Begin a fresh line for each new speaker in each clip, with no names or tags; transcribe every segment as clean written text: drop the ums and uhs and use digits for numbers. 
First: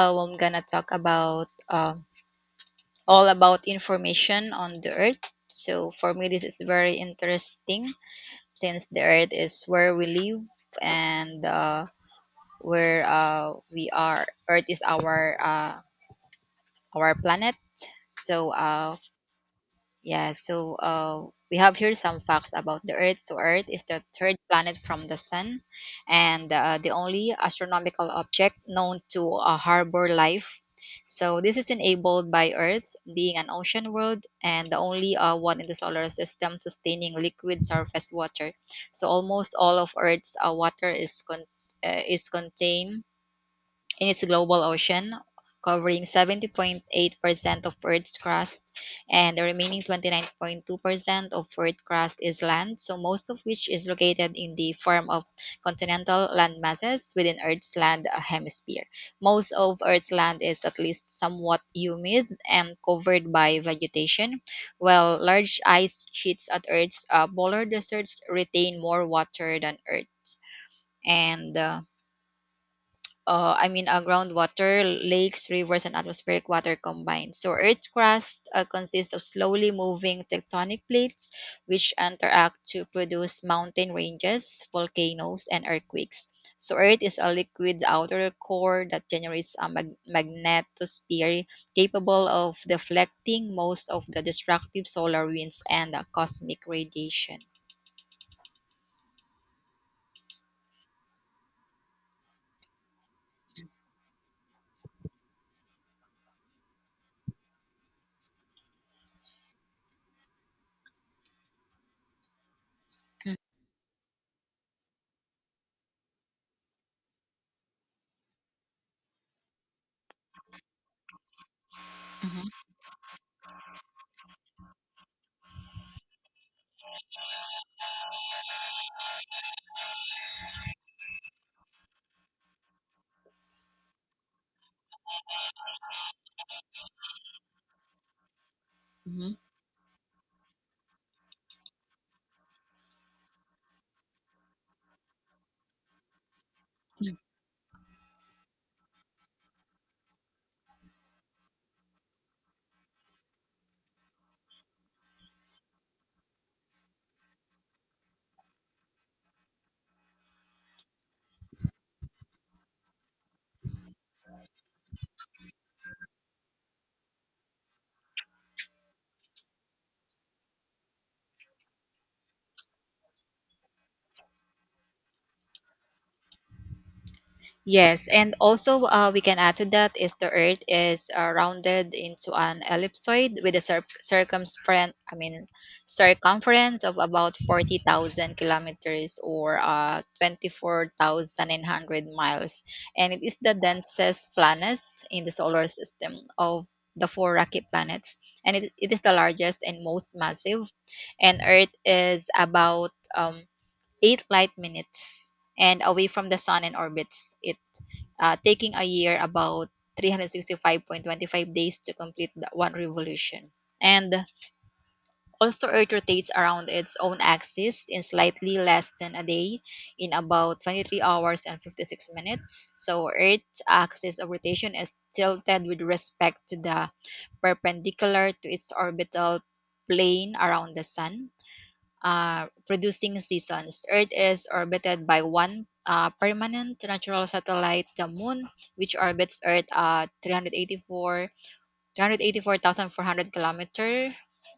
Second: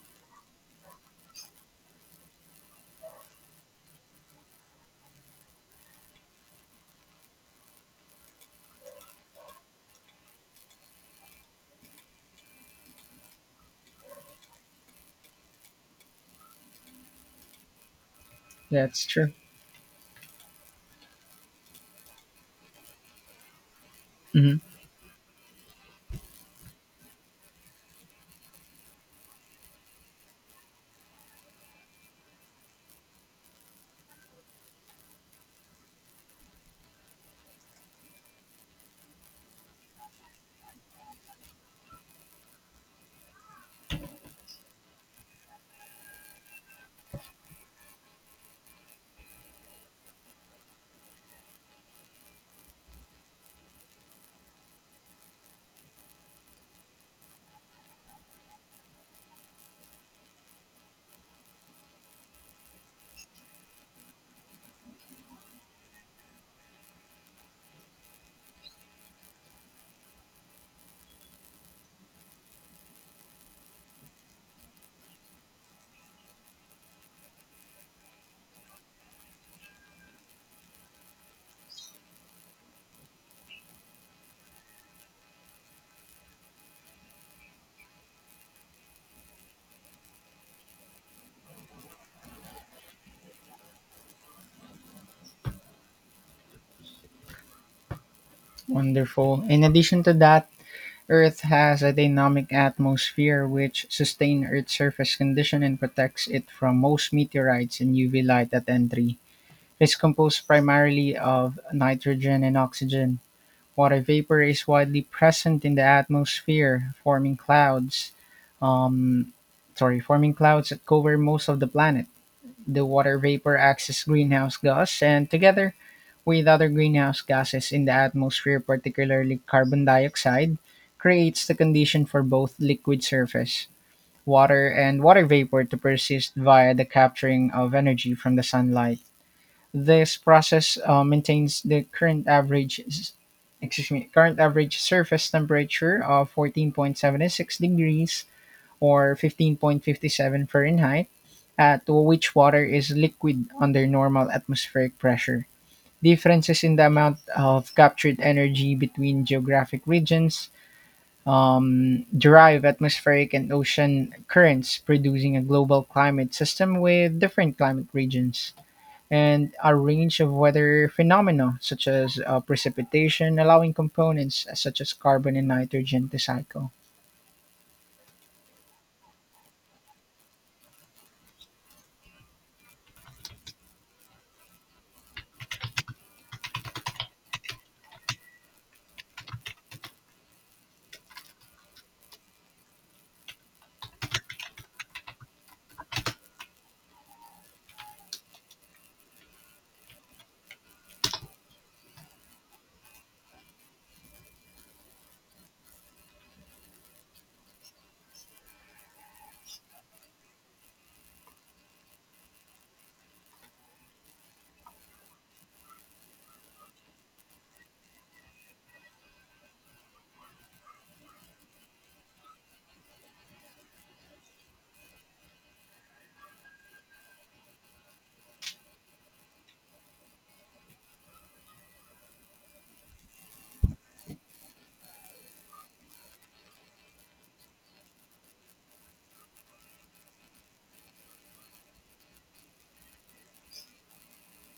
Well, I'm gonna talk about all about information on the Earth. So for me, this is very interesting since the Earth is where we live and where we are. Earth is our our planet. So uh,
That's true.
Yeah, so we have here some facts about the Earth. So, Earth is the third
Hmm.
planet from the Sun and the only astronomical object known to harbor life. So, this is enabled by Earth being an ocean world and the only one in the solar system sustaining liquid surface water. So, almost all of Earth's water is contained in its global ocean, covering 70.8% of Earth's crust, and the remaining 29.2% of Earth's crust is land, so most of which is located in the form of continental landmasses within Earth's land hemisphere. Most of Earth's land is at least somewhat humid and covered by vegetation, while large ice sheets at Earth's polar deserts retain more water than Earth. And I mean, groundwater, lakes, rivers, and atmospheric water combined. So, Earth's crust consists of slowly moving tectonic plates, which interact to produce mountain ranges, volcanoes, and earthquakes. So, Earth is a liquid outer core that generates a magnetosphere capable of deflecting most of the destructive solar winds and cosmic radiation.
Wonderful. In addition to that, Earth has a dynamic atmosphere which sustains Earth's surface condition and protects it from most meteorites and UV light at entry. It's composed primarily of nitrogen and oxygen.
Mm.
Water vapor is widely present in the atmosphere, forming clouds. Um, Sorry, forming clouds that cover most of the planet. The water vapor acts as greenhouse gas, and together with other greenhouse gases in the atmosphere, particularly carbon dioxide, creates the condition for both liquid surface, water, and water vapor to persist via the capturing of energy from the sunlight.
Mhm,
This process maintains the current average s- excuse me current average surface temperature of
mhm.
14.76 degrees or 15.57 Fahrenheit, to which water is liquid under normal atmospheric pressure. Differences in the amount of captured energy between geographic regions derive atmospheric and ocean currents, producing a global climate system with different climate regions. And a range of weather phenomena, such as precipitation, allowing components such as carbon and nitrogen to cycle.
Yes, and also we can add to that is the Earth is rounded into an ellipsoid with a circumference, I mean, circumference of about 40,000 kilometers or 24,900 miles, and it is the densest planet in the solar system of the four rocky planets, and it is the largest and most massive, and Earth is about um, 8 light minutes and away from the sun and orbits it taking a year about 365.25 days to complete the one revolution. And also, Earth rotates around its own axis in slightly less than a day, in about 23 hours and 56 minutes. So, Earth's axis of rotation is tilted with respect to the perpendicular to its orbital plane around the Sun, producing seasons. Earth is orbited by one permanent natural satellite, the Moon, which orbits Earth at 384,400 kilometer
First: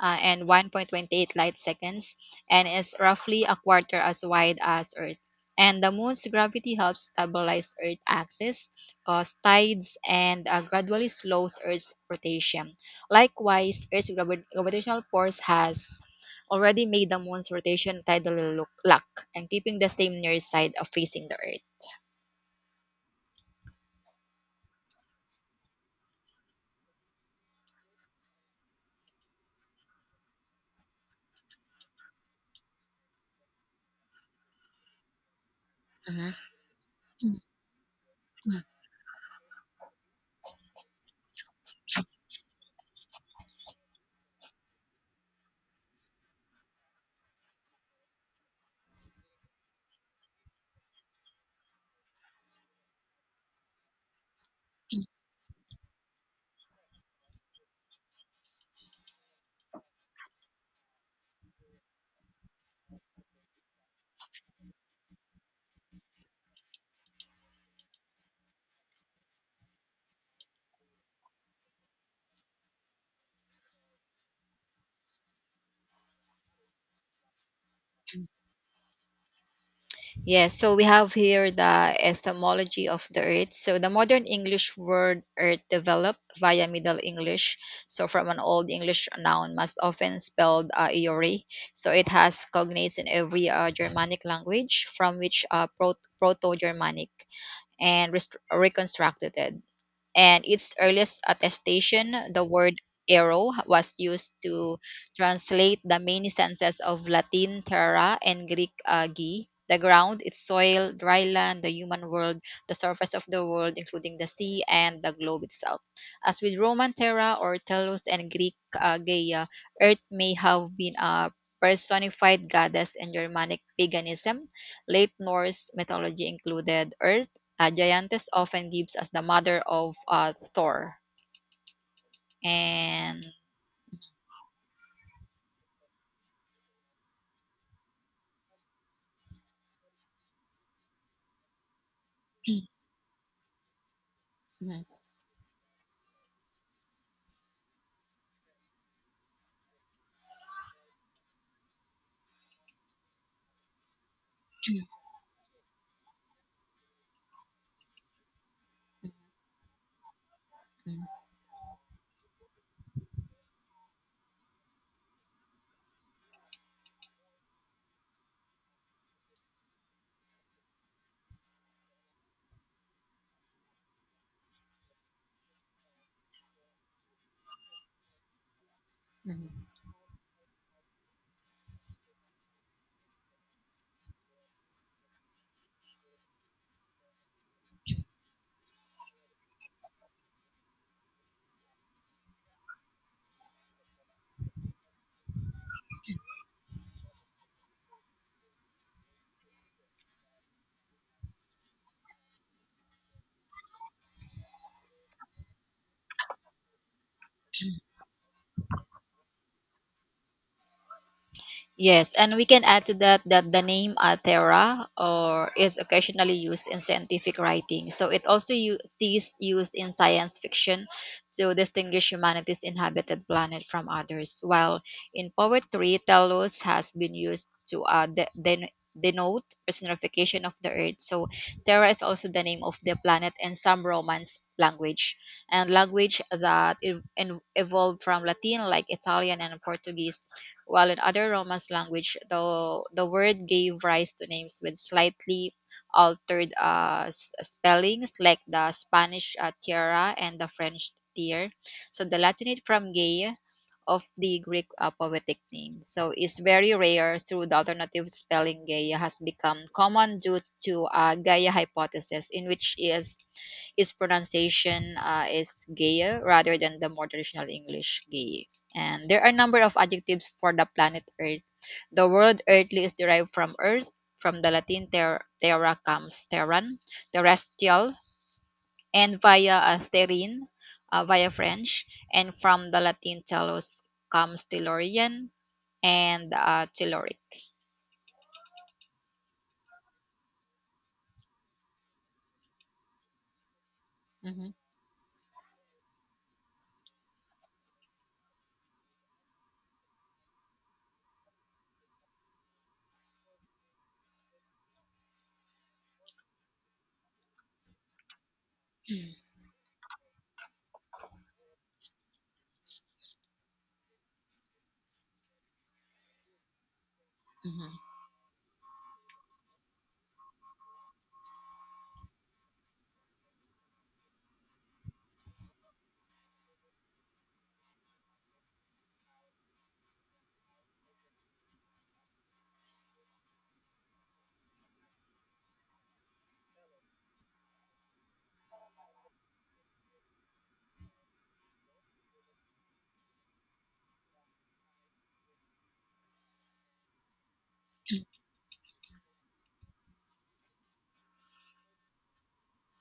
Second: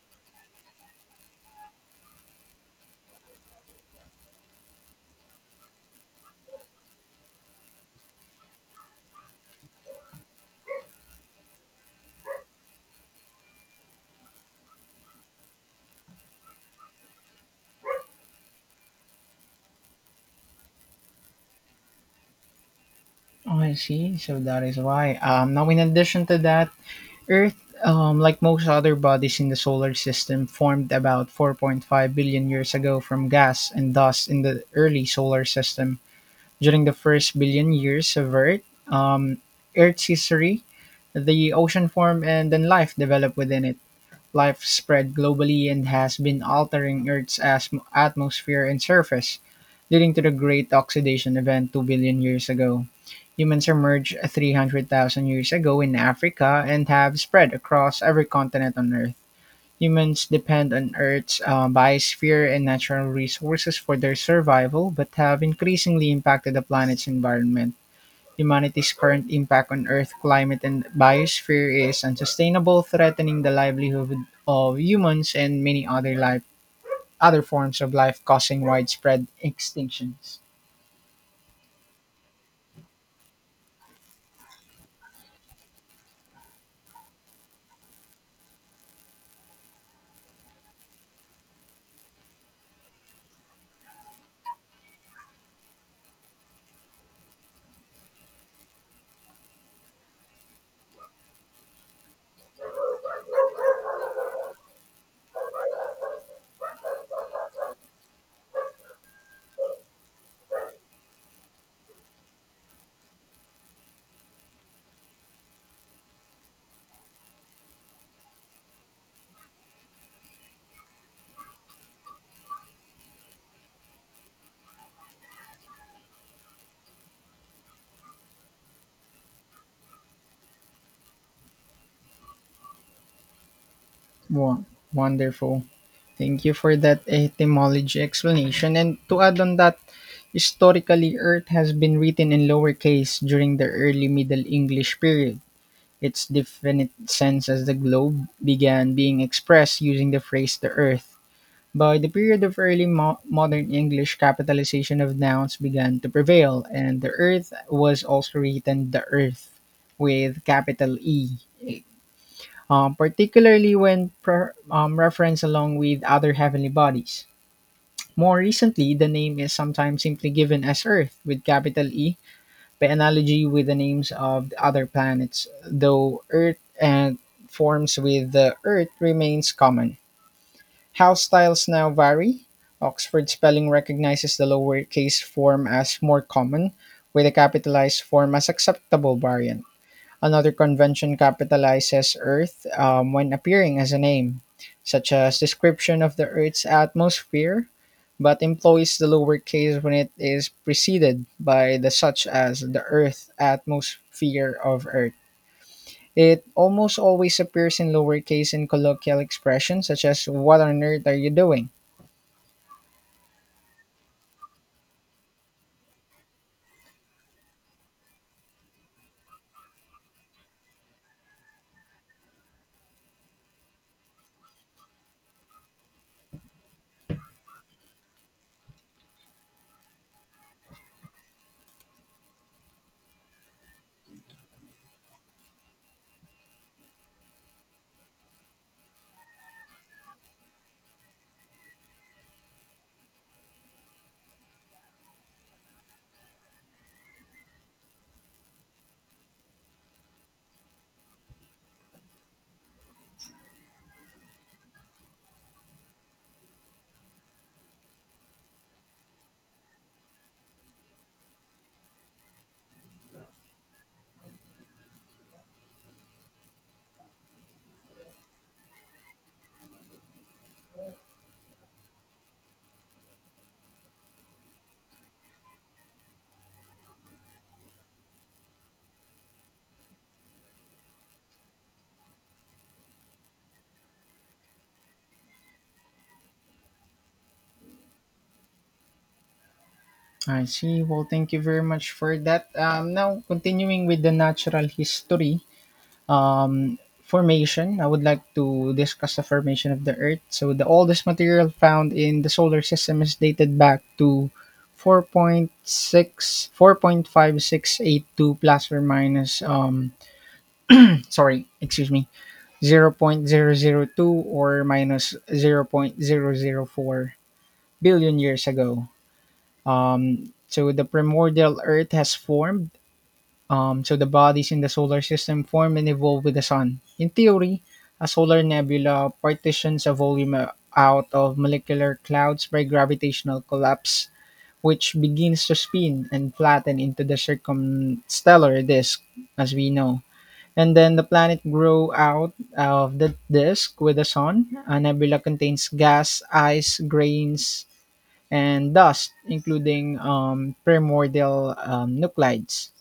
and 1.28 light seconds, and is roughly a quarter as wide as Earth. And the Moon's gravity helps stabilize Earth's axis, cause tides, and gradually slows Earth's rotation. Likewise, Earth's gravitational force has already made the moon's rotation tidal look lock and keeping the same near side of facing the earth.
Oh, I see. So that is why. Now, in addition to that, Earth, like most other bodies in the solar system, formed about 4.5 billion years ago from gas and dust in the early solar system.
Hmm.
During the first billion years of um, Earth's history, the ocean formed and then life developed within it. Life spread globally and has been altering Earth's atmosphere and surface, leading to the Great Oxidation Event 2 billion years ago. Humans emerged 300,000 years ago in Africa and have spread across every continent on Earth. Humans depend on Earth's biosphere and natural resources for their survival, but have increasingly impacted the planet's environment. Humanity's current impact on Earth, climate, and biosphere is unsustainable, threatening the livelihood of humans and many other life, other forms of life, causing widespread extinctions.
Yes, so we have here the etymology of the earth. So the modern English word earth developed via Middle English, so from an Old English noun most often spelled Eore. So it has cognates in every Germanic language from which Proto Germanic reconstructed it. And its earliest attestation, the word arrow was used to translate the many senses of Latin terra and Greek agi, the ground, its soil, dry land, the human world, the surface of the world, including the sea and the globe itself. As with Roman terra or telos and Greek Gaia, Earth may have been a personified goddess in Germanic paganism. Late Norse mythology included Earth Giantes often gives us the mother of Thor. And.
Wow, wonderful. Thank you for that etymology explanation. And to add on that, historically, Earth has been written in lower case during the early Middle
Mhm,
English period. Its definite sense as the globe began being expressed using the phrase the Earth. By the period of early modern English, capitalization of nouns began to prevail, and the earth was also written the earth with capital
mhm,
E, particularly when referenced along with other heavenly bodies. More recently, the name is sometimes simply given as Earth with capital E by analogy with the names of the other planets, though Earth and forms with the Earth
mhm.
remains common. House styles now vary. Oxford spelling recognizes the lowercase form as more common, with the capitalized form as acceptable variant. Another convention capitalizes Earth when appearing as a name, such as description of the Earth's atmosphere, but employs the lowercase when it is preceded by the such as the Earth atmosphere of Earth. It almost always appears in lowercase in colloquial expressions such as "What on earth are you doing?"
Yes, and we can add to that that the name Altera or is occasionally used in scientific writing. So it also sees used in science fiction to distinguish humanity's inhabited planet from others, while in poetry, Telos has been used to denote personification of the earth. So Terra is also the name of the planet in some Romance language and language that evolved from Latin like Italian and Portuguese, while in other Romance language, the word gave rise to names with slightly altered spellings, like the Spanish tiara and the French tier. So the Latinate from gay of the Greek poetic name. So it's very rare through the alternative spelling Gaia has become common due to Gaia hypothesis, in which is its pronunciation is Gaia rather than the more traditional English Gaia. And there are a number of adjectives for the planet Earth. The word earthly is derived from earth, from the Latin terra comes terran, terrestrial, and via terrene, via French, and from the Latin telos comes tellurian and telluric.
I see. Well, thank you very much for that. Now, continuing with the
Mhm.
natural history formation, I would like to discuss the formation of the Earth. So, the oldest material found in the solar system is dated back to 4.5682 plus or minus sorry excuse me zero point zero zero 0.002 or minus zero point zero zero 0.004
Mhm.
billion years ago, so the primordial Earth has formed. So the bodies in the solar system form and evolve with the sun. In theory, a solar nebula partitions a volume out of molecular clouds by gravitational collapse, which begins to spin and flatten into the circumstellar disk, as we know. And then the planet grow out of the disk with the sun. A nebula contains gas, ice, grains, and dust, including primordial nuclides.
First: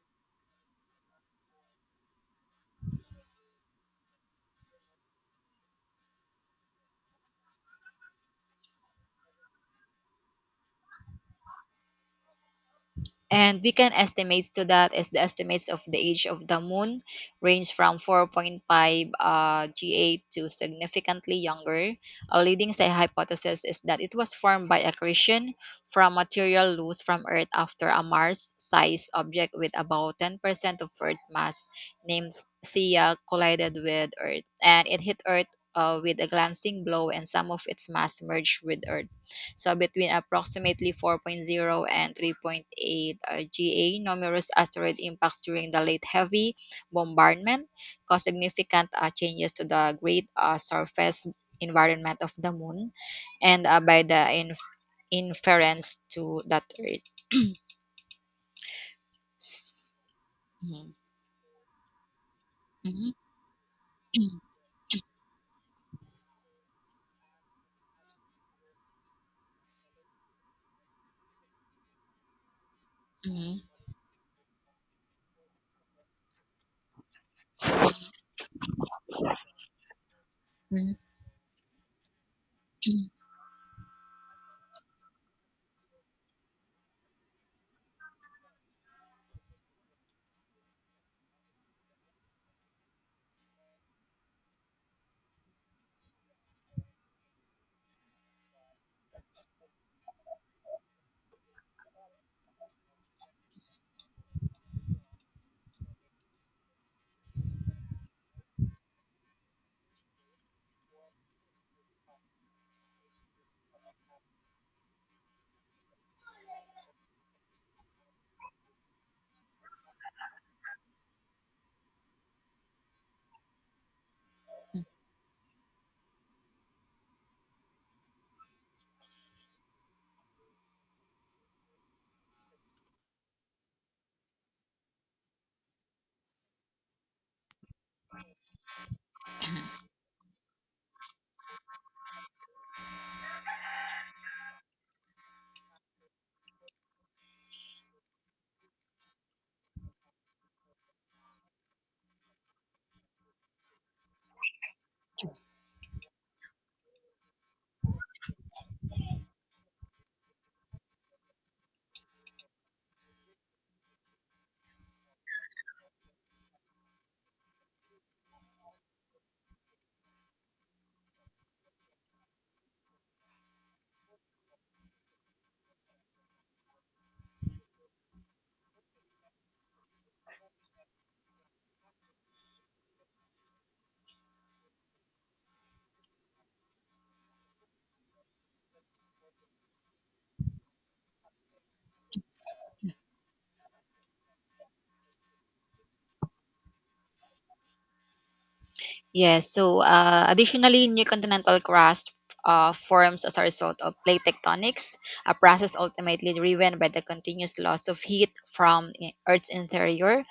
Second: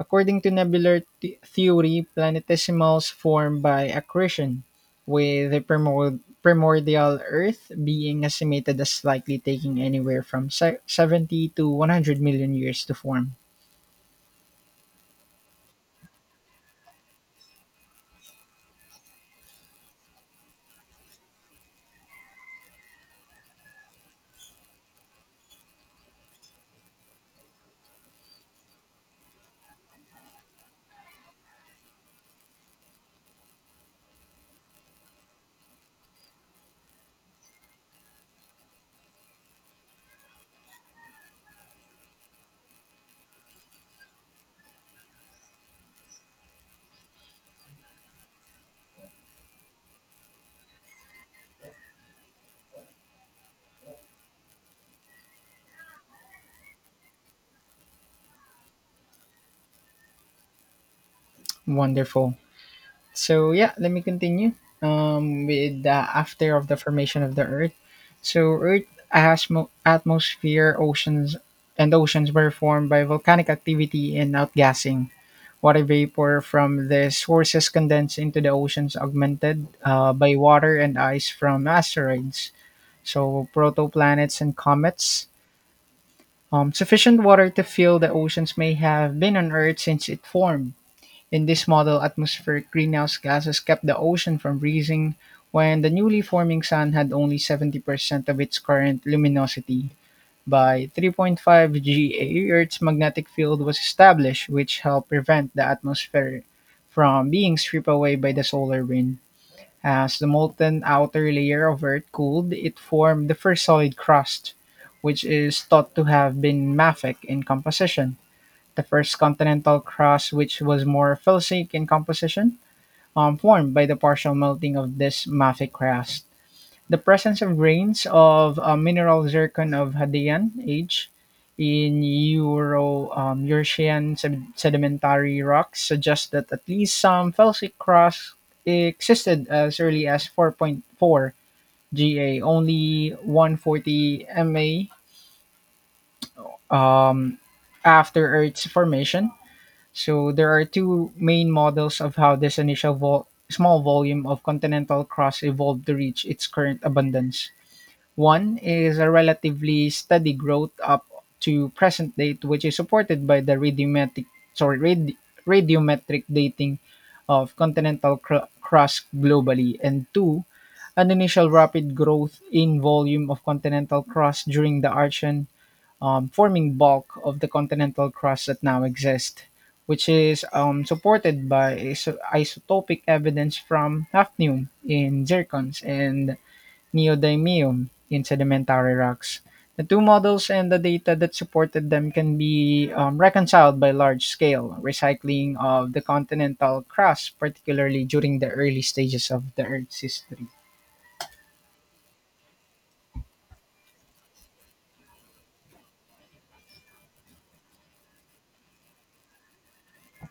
According to nebular theory, planetesimals form by accretion, with the primordial Earth being estimated as likely taking anywhere from 70 to 100 million years to form.
And we can estimate to that is the estimates of the age of the moon range from 4.5 GA to significantly younger. A leading say hypothesis is that it was formed by accretion from material loose from Earth after a Mars-sized object with about 10% of Earth mass named Theia collided with Earth, and it hit Earth with a glancing blow, and some of its mass merged with Earth. So between approximately four point zero and 3.8 GA, numerous asteroid impacts during the late heavy bombardment caused significant changes to the great surface environment of the moon and by the inference to that Earth. S- mhm,
Wonderful.
mhm,
So yeah, let me continue with the after of the formation of the Earth. So Earth atmosphere, oceans, and oceans were formed by volcanic
mhm,
activity and outgassing. Water vapor from the sources condensed into the oceans, augmented by water
mhm.
and ice from asteroids, so protoplanets and comets. Sufficient water to fill the oceans may have been on Earth since it formed in this model, atmospheric greenhouse gases kept the ocean from freezing when the newly forming sun had only 70% of its current luminosity. By 3.5 GA, Earth's magnetic field was established, which helped prevent the atmosphere from being stripped away by the solar wind. As the molten outer layer of Earth cooled, it formed the first solid crust, which is thought to have been mafic in composition. The first continental crust, which was more felsic in composition, formed by the partial melting of this mafic crust. The presence of grains of mineral zircon of Hadean age in Euro Eurasian sedimentary rocks suggests that at least some felsic crust existed as early as 4.4 GA, only 140 MA um, after Earth's formation. So there are two main models of how this initial small volume of continental crust evolved to reach its current abundance. One is a relatively steady growth up to present date, which is supported by the sorry radi- radiometric dating of continental crust globally, and two, an initial rapid growth in volume of continental crust during the Archean forming bulk of the continental crust that now exists, which is supported by isotopic evidence from hafnium in zircons and neodymium in sedimentary rocks. The two models and the data that supported them can be reconciled by large scale recycling of the continental crust, particularly during the early stages
Yes.
of the
So,
Earth's
uh,
history.
additionally, new continental crust forms as a result of plate tectonics, a process ultimately driven by the continuous loss of heat from Earth's interior.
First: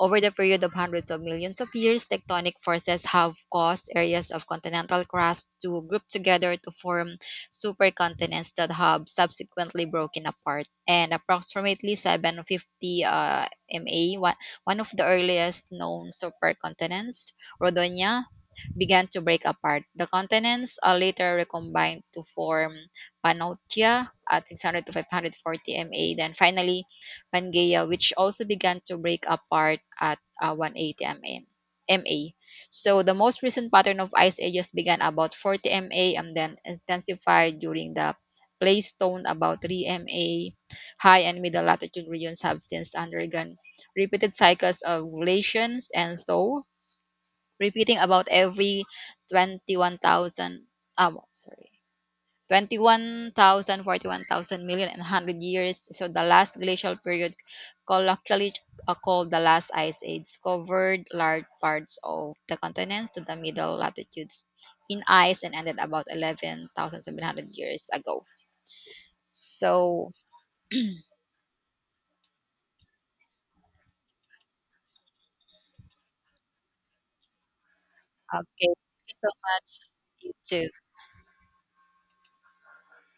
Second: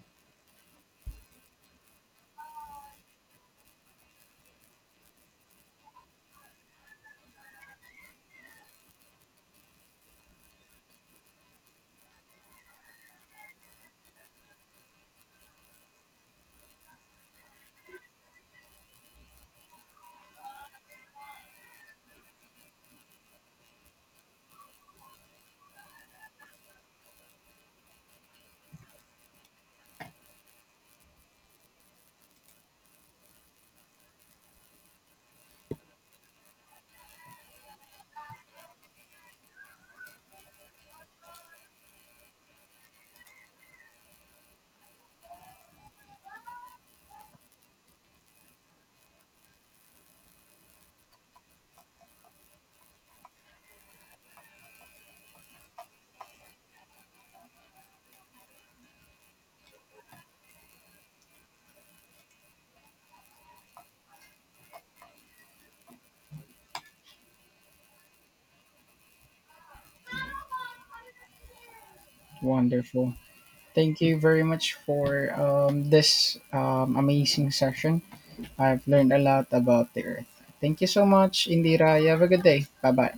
Over the period of hundreds of millions of years, tectonic forces have caused areas of continental crust to group together to form supercontinents that have subsequently broken apart. And approximately 750 MA, one of the earliest known supercontinents, Rhodonia, began to break apart. The continents are later recombined to form Pannotia at 600 to 540 MA, then finally Pangaea, which also began to break apart at 180 MN. MA. So the most recent pattern of ice ages began about 40 MA and then intensified during the Pleistocene about 3 MA. High and middle latitude regions have since undergone repeated cycles of glaciations and thaw, repeating about every 21,000 um sorry 21,000 years. So the last glacial period, colloquially called the last ice age, covered large parts of the continents to the middle latitudes in ice and ended about 11,700 years ago, so
Wonderful. Thank you very much for this amazing session.
okay,
I've
thank
learned
you
a
so
lot
much.
about the earth.
You too.
Thank you so much, Indira. You have a good day. Bye bye.